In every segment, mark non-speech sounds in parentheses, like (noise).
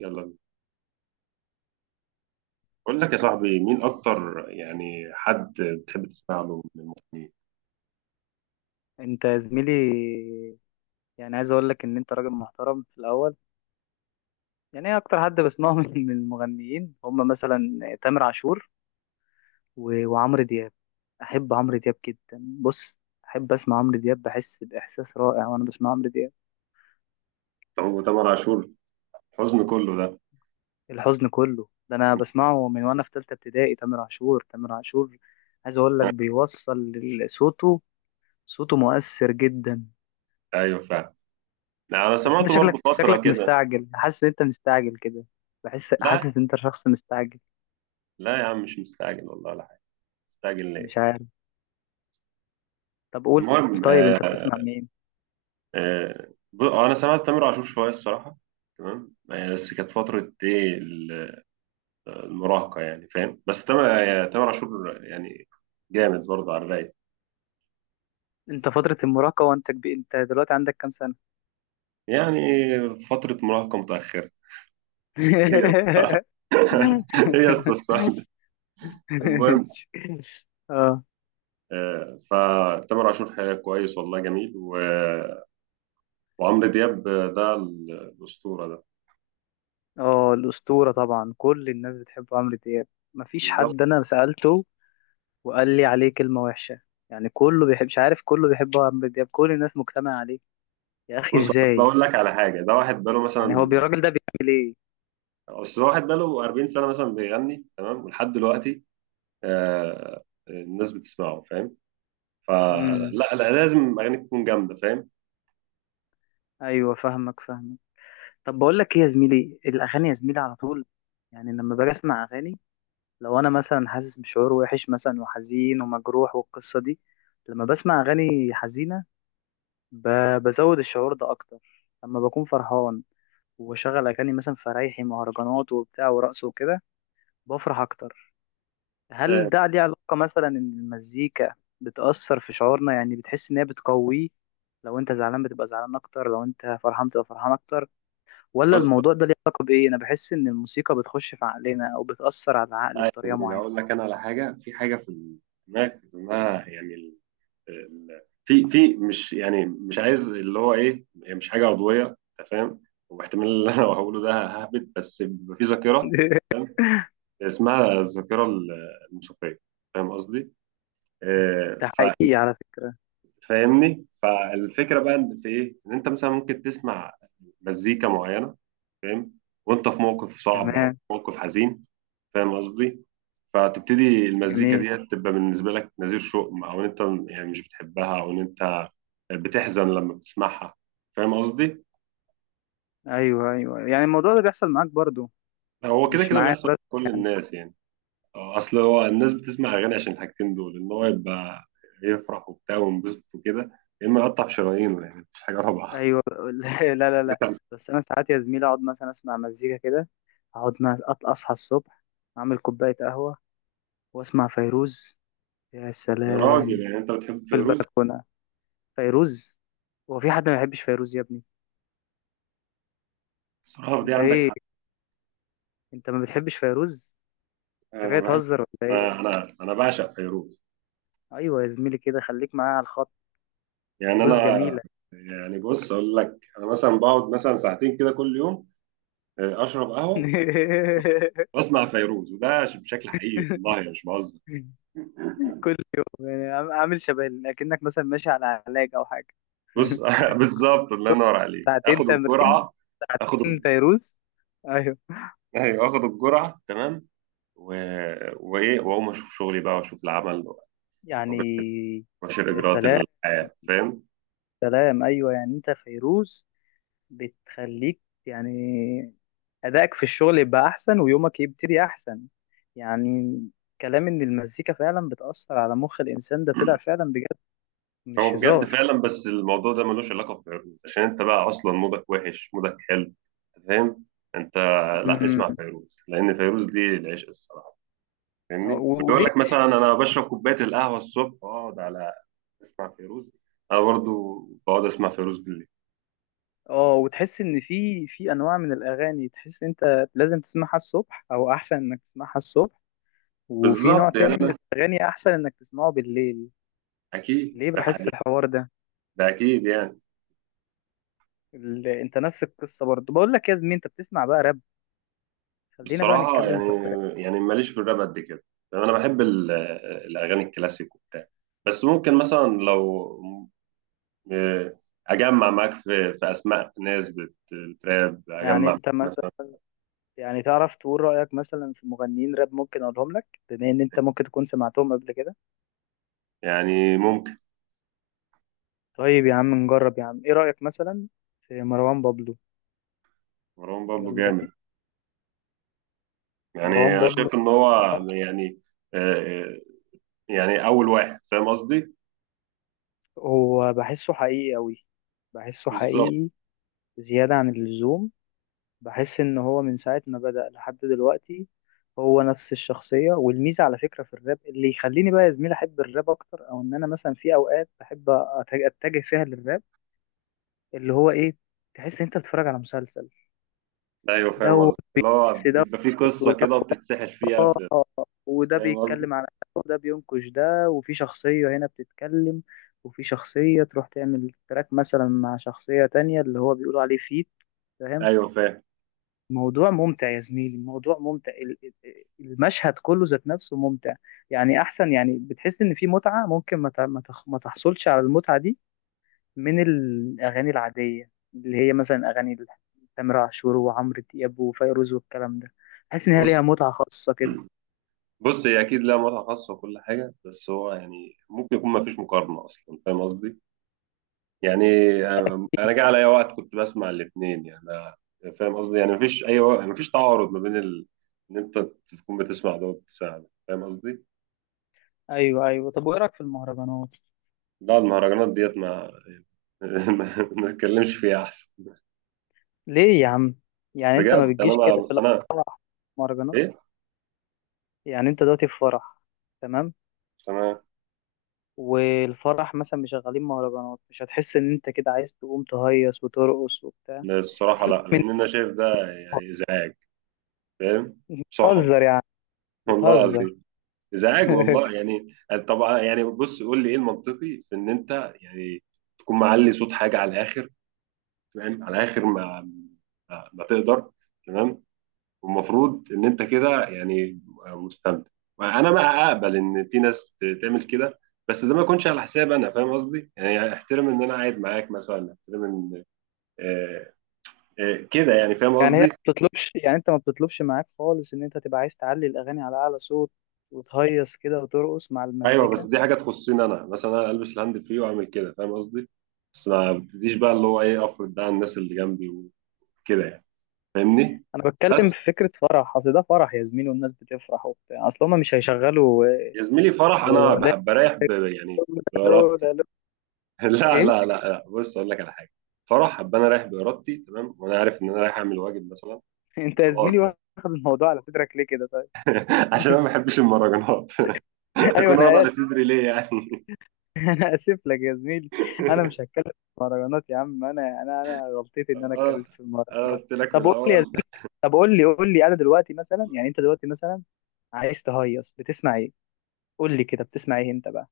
يلا بينا. بقول لك يا صاحبي مين اكتر يعني حد بتحب تسمع له من المغنيين. انت يا زميلي. يعني عايز اقول لك ان انت راجل محترم في الاول. يعني ايه اكتر حد بسمعه (laughs) من المغنيين، هم مثلا تامر عاشور وعمرو دياب. احب عمرو دياب جدا. بص، احب اسمع عمرو دياب، بحس باحساس رائع وانا بسمع عمرو دياب. هو تامر عاشور حزن كله ده. الحزن كله ده انا بسمعه من وانا في ثالثه ابتدائي، تامر عاشور، تامر عاشور. عايز اقول لك (laughs) بيوصل صوته. صوته مؤثر جدا. ايوه فعلا. لا، انا بس انت سمعته برضو شكلك فتره شكلك كده. مستعجل، حاسس ان انت مستعجل كده. بحس، لا حاسس ان انت شخص مستعجل. لا يا عم مش مستعجل والله ولا حاجه، مستعجل ليه؟ مش عارف، طب قول. المهم طيب انت بتسمع مين؟ آه، انا سمعت تامر عاشور شويه الصراحه، تمام آه، بس كانت فتره ايه المراهقه، يعني فاهم، بس تامر آه، تامر عاشور يعني جامد برضه على الرايق. انت فترة المراهقة وانت كبير؟ انت دلوقتي عندك كام سنة؟ يعني فتره مراهقه متاخره. (laughs) (laughs) (laughs) ايه يا اسطى السؤال ده؟ المهم اه، آه، فتامر عاشور حقيقة كويس والله جميل وعمرو دياب آه، ده الأسطورة ده. اه الأسطورة طبعا، كل الناس بتحب عمرو دياب. مفيش بالظبط. حد انا سألته وقال لي عليه كلمة وحشة. يعني كله بيحب، مش عارف، كله بيحب عمرو دياب، كل الناس مجتمعة عليه. يا أخي بص أصل ازاي؟ أقول لك على حاجة، ده واحد بقاله يعني مثلا هو يعني، الراجل ده بيعمل ايه؟ أصل واحد بقاله 40 سنة مثلا بيغني تمام ولحد دلوقتي، آه، الناس بتسمعه، فاهم؟ فلا، امم، لا لازم أغاني تكون جامدة فاهم. ايوه فاهمك. طب بقول لك ايه يا زميلي، الاغاني يا زميلي على طول. يعني لما باجي اسمع اغاني، لو انا مثلا حاسس بشعور وحش مثلا وحزين ومجروح والقصه دي، لما بسمع اغاني حزينه بزود الشعور ده اكتر. لما بكون فرحان وبشغل اغاني مثلا فرايحي مهرجانات وبتاع ورقص وكده، بفرح اكتر. هل فاهم. ده ليه علاقه مثلا ان المزيكا بتاثر في شعورنا؟ يعني بتحس ان هي بتقويه، لو انت زعلان بتبقى زعلان اكتر، لو انت فرحان بتبقى فرحان اكتر؟ ولا بص الموضوع ده ليه علاقه بايه؟ انا بحس ان الموسيقى بتخش في عقلنا او بتاثر على العقل آه، يا بطريقه زميلي معينه. أقول لك أنا على حاجة، في حاجة في دماغك اسمها يعني، في مش يعني مش عايز اللي هو ايه، هي مش حاجه عضويه انت فاهم، واحتمال اللي انا هقوله ده ههبد بس بيبقى في ذاكره (laughs) فاهم. اسمها الذاكره الموسيقيه. فاهم قصدي؟ آه، ده حقيقي. على فاهمني؟ فالفكره بقى إن في ايه؟ ان انت مثلا ممكن تسمع مزيكا معينه، فاهم؟ وانت في موقف صعب او في تمام. موقف حزين، فاهم قصدي؟ فتبتدي المزيكا جميل. ديت تبقى بالنسبة لك نذير شؤم، أو إن أنت يعني مش بتحبها، أو إن أنت بتحزن لما بتسمعها، فاهم قصدي؟ ايوه ايوه، يعني الموضوع ده بيحصل معاك برضو؟ هو كده مش كده معايا بيحصل بس؟ لكل الناس يعني. آه، أصل هو الناس بتسمع أغاني عشان الحاجتين دول، إن هو يبقى يفرح وبتاع وينبسط وكده، يا إما يقطع في شرايينه، يعني مفيش حاجة رابعة. ايوه. (laughs) لا لا لا لا. (laughs) بس انا ساعات يا زميلي اقعد مثلا اسمع مزيكا كده، اقعد اصحى الصبح، اعمل كوبايه قهوه واسمع فيروز، يا يا راجل سلام، يعني أنت بتحب في فيروز؟ البلكونه، فيروز. هو في حد ما بيحبش فيروز يا ابني؟ بصراحة دي انت عندك ايه، حق. انت ما بتحبش فيروز؟ انت أنا جاي بحب، تهزر ولا أنا بعشق فيروز. إيه؟ ايوه يا زميلي، كده خليك معايا على الخط. يعني أنا، فيروز جميله. يعني بص أقول لك، أنا مثلا بقعد مثلا ساعتين كده كل يوم، آه، اشرب قهوه واسمع فيروز، وده بشكل حقيقي والله أنا مش بهزر. (laughs) كل يوم؟ يعني عامل شبه اكنك مثلا ماشي على علاج او حاجه. بص (laughs) (laughs) بالظبط، الله ينور عليك، ساعتين اخد تمرين الجرعه، اخد فيروز. ايوه، ايوه اخد الجرعه تمام و... وايه، واقوم اشوف شغلي بقى، واشوف العمل، يعني واشوف يا اجراءات سلام. الحياه، فاهم. سلام، ايوه يعني انت فيروز بتخليك يعني ادائك في الشغل يبقى احسن ويومك يبتدي احسن يعني. كلام ان المزيكا فعلا بتاثر على مخ الانسان ده طلع (clears throat) فعلا بجد، مش هو بجد هزار. فعلا، بس الموضوع ده ملوش علاقه بفيروز، عشان انت بقى اصلا مودك وحش مودك حلو، فاهم انت. لا، أمم. اسمع فيروز لان فيروز دي العشق الصراحه، فاهمني؟ واللي يقول وليه؟ لك مثلا انا بشرب كوبايه القهوه الصبح واقعد على اسمع فيروز، انا برضو بقعد اسمع فيروز بالليل. اه، وتحس ان في في انواع من الاغاني تحس إن انت لازم تسمعها الصبح او احسن انك تسمعها الصبح، وفي نوع بالظبط يعني تاني من انا، الاغاني احسن انك تسمعه بالليل؟ اكيد ليه ده بحس الحوار ده؟ ده اكيد يعني. انت نفس القصه برضه. بقول لك يا زميلي انت بتسمع بقى راب؟ خلينا بقى بصراحه نتكلم يعني، في الراب. يعني ماليش في الراب قد كده، يعني انا بحب الاغاني الكلاسيك وبتاع، بس ممكن مثلا لو آه، اجمع معاك في اسماء ناس بتراب، يعني اجمع انت مثلا، مثلا، يعني تعرف تقول رايك مثلا في مغنيين راب ممكن اقولهم لك بما ان انت ممكن تكون سمعتهم قبل كده؟ يعني ممكن. طيب يا عم نجرب يا عم. ايه رايك مثلا في مروان بابلو؟ مروان بابلو يلا جامد، يعني. يعني مروان انا بابلو. شايف ان هو يعني آه، آه، يعني اول واحد فاهم قصدي. هو بحسه حقيقي أوي، بحسه بالظبط. حقيقي زيادة عن اللزوم. بحس إن هو من ساعة ما بدأ لحد دلوقتي هو نفس الشخصية. والميزة على فكرة في الراب اللي يخليني بقى يا زميلي أحب الراب أكتر، أو إن أنا مثلا في أوقات بحب أتجه فيها للراب، اللي هو إيه، تحس إن أنت بتتفرج على مسلسل. ايوه فاهم دوت، قصدي، اللي هو بيبقى دوت، فيه قصه ودوت. كده بتتسحل فيها اه، وده فاهم قصدي. بيتكلم عن ده، وده بينقش ده، وفي شخصية هنا بتتكلم، وفي شخصية تروح تعمل تراك مثلا مع شخصية تانية اللي هو بيقولوا عليه فيت. فاهم؟ ايوه فاهم. موضوع ممتع يا زميلي، الموضوع ممتع، المشهد كله ذات نفسه ممتع. يعني أحسن، يعني بتحس إن في متعة ممكن ما ت- ما تخ- ما تحصلش على المتعة دي من الأغاني العادية اللي هي مثلا أغاني تامر عاشور وعمرو دياب وفيروز والكلام ده. تحس إن هي بص، ليها متعة خاصة كده. بص هي اكيد لها متعه خاصه وكل حاجه، بس هو يعني ممكن يكون ما فيش مقارنه اصلا فاهم قصدي. يعني انا، جه عليا وقت كنت بسمع الاثنين يعني، فاهم قصدي، يعني ما فيش اي وقت، ما فيش تعارض ما بين ان انت تكون بتسمع ده وبتسمع ده فاهم قصدي. ايوه ايوه. طب وايه رايك في المهرجانات؟ لا المهرجانات ديت ما (laughs) ما ما نتكلمش فيها احسن. ليه يا عم؟ يعني انت ما بجد انا بتجيش كده ما في انا الافراح مهرجانات؟ إيه؟ يعني انت دلوقتي في فرح، تمام، تمام. والفرح مثلا مشغلين مهرجانات، مش هتحس ان انت كده عايز تقوم تهيص وترقص وبتاع؟ لا، الصراحة سيبك لا، من. لأن أنا شايف ده يعني إزعاج، فاهم، صخب، بتهزر يعني. والله بتهزر. العظيم إزعاج (laughs) والله يعني. طبعا يعني بص قول لي إيه المنطقي في إن أنت يعني تكون معلي صوت حاجة على الآخر، فاهم، على الآخر ما تقدر، تمام، والمفروض إن أنت كده يعني مستمتع. أنا بقى أقبل إن في ناس تعمل كده، بس ده ما يكونش على حساب أنا، فاهم قصدي؟ يعني احترم إن أنا قاعد معاك مثلا، احترم إن آه، آه، كده يعني، فاهم يعني هي ما قصدي. بتطلبش، يعني انت ما بتطلبش معاك خالص ان انت تبقى عايز تعلي الاغاني على اعلى صوت وتهيص كده وترقص مع ايوه بس المزيكا؟ دي حاجه تخصني انا، مثلا انا البس الهاند فري واعمل كده فاهم قصدي، بس ما ابتديش بقى اللي هو ايه افرض ده على الناس اللي جنبي وكده يعني، فاهمني. انا بتكلم بس في فكره فرح، اصل ده فرح يا زميلي والناس بتفرح وبتاع، اصل هما مش هيشغلوا يا زميلي فرح، انا لولا. بحب بريح يعني لولا بارادتي. لولا (laughs) لا ايه؟ لا لا لا بص اقول لك على حاجه، فرح ابقى انا رايح بارادتي تمام، وانا عارف ان انا رايح اعمل واجب مثلا (laughs) انت يا وخلاص زميلي ده. واخد الموضوع على صدرك ليه كده طيب؟ (laughs) عشان انا ما بحبش المهرجانات، (laughs) (laughs) ايوه هكون واضع انا اسف، لصدري ليه يعني؟ (laughs) انا اسف لك يا زميلي. انا مش (laughs) هتكلم في المهرجانات يا عم. انا غلطتي ان انا اه اتكلمت في أنا المهرجانات. قلت لك من طب قول لي يا الاول. زميلي، طب قول لي، قول لي، انا دلوقتي مثلا، يعني انت دلوقتي مثلا عايز تهيص بتسمع ايه؟ قول لي كده بتسمع ايه انت بقى؟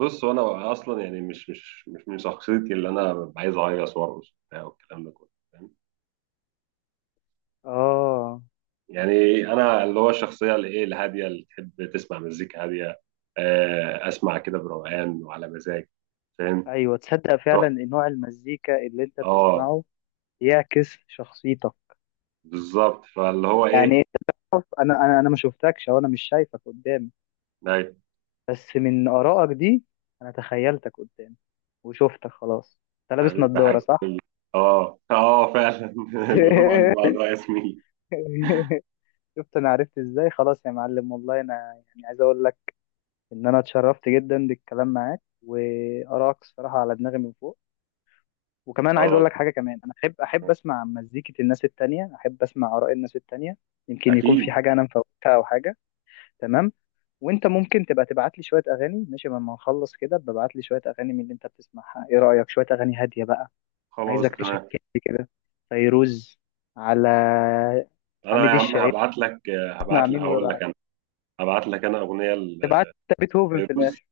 بص هو انا اصلا يعني مش من شخصيتي، اللي انا ببقى عايز اهيص وارقص وبتاع والكلام ده كله فاهم، اه، يعني انا اللي هو الشخصيه اللي ايه، الهاديه، اللي تحب تسمع مزيكا هاديه، آه، اسمع كده بروقان وعلى مزاج، فاهم. ايوه. تصدق فعلا روح. ان نوع المزيكا اللي انت اه، بتسمعه يعكس شخصيتك؟ بالظبط، فاللي هو يعني ايه، انت تعرف، انا ما شفتكش، او انا مش شايفك قدامي، ناي. بس من آرائك دي أنا تخيلتك قدامي وشفتك خلاص. أنت لابس حبيبي يا نضارة حاج، صح؟ اه اه فعلا. (laughs) القلوب عند (laughs) بعضها يا زميلي. شفت، أنا عرفت إزاي؟ خلاص يا معلم، والله أنا يعني عايز أقول لك إن أنا اتشرفت جدا بالكلام معاك، وآرائك الصراحة على دماغي من فوق. وكمان عايز خلاص، أقول لك حاجة كمان، أنا أحب أسمع مزيكة الناس التانية، أحب أسمع آراء الناس التانية، يمكن يكون في اكيد، حاجة أنا مفوتها أو حاجة. تمام. وانت ممكن تبقى تبعت لي شويه اغاني، ماشي؟ لما نخلص كده ببعت لي شويه اغاني من اللي انت بتسمعها، ايه رايك؟ شويه اغاني هاديه بقى. خلاص عايزك تمام. تشكلي كده، فيروز، على انا يا حميد عم الشاعري، هبعت لك، اسمع هبعت لك مين اقول ورا؟ لك، انا هبعت لك انا اغنيه تبقى عارف انت بيتهوفن في لفيروز، الاخر.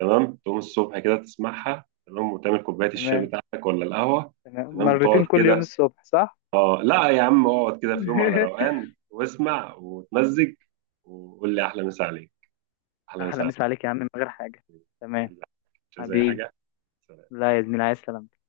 تمام، تقوم الصبح كده تسمعها تمام، وتعمل كوبايه الشاي تمام، بتاعتك ولا القهوه. تمام، تمام تقعد مرتين كل يوم كده، الصبح صح. اه لا يا عم اقعد كده في يوم على (laughs) روقان واسمع وتمزج، وقول لي احلى مسا عليك، احلى مسا احلى عليك. مسا عليك يا عم، من غير حاجه، تمام. حبيبي، مش زي حبيبي. حاجه. لا يا زميلي، عايز سلامتك.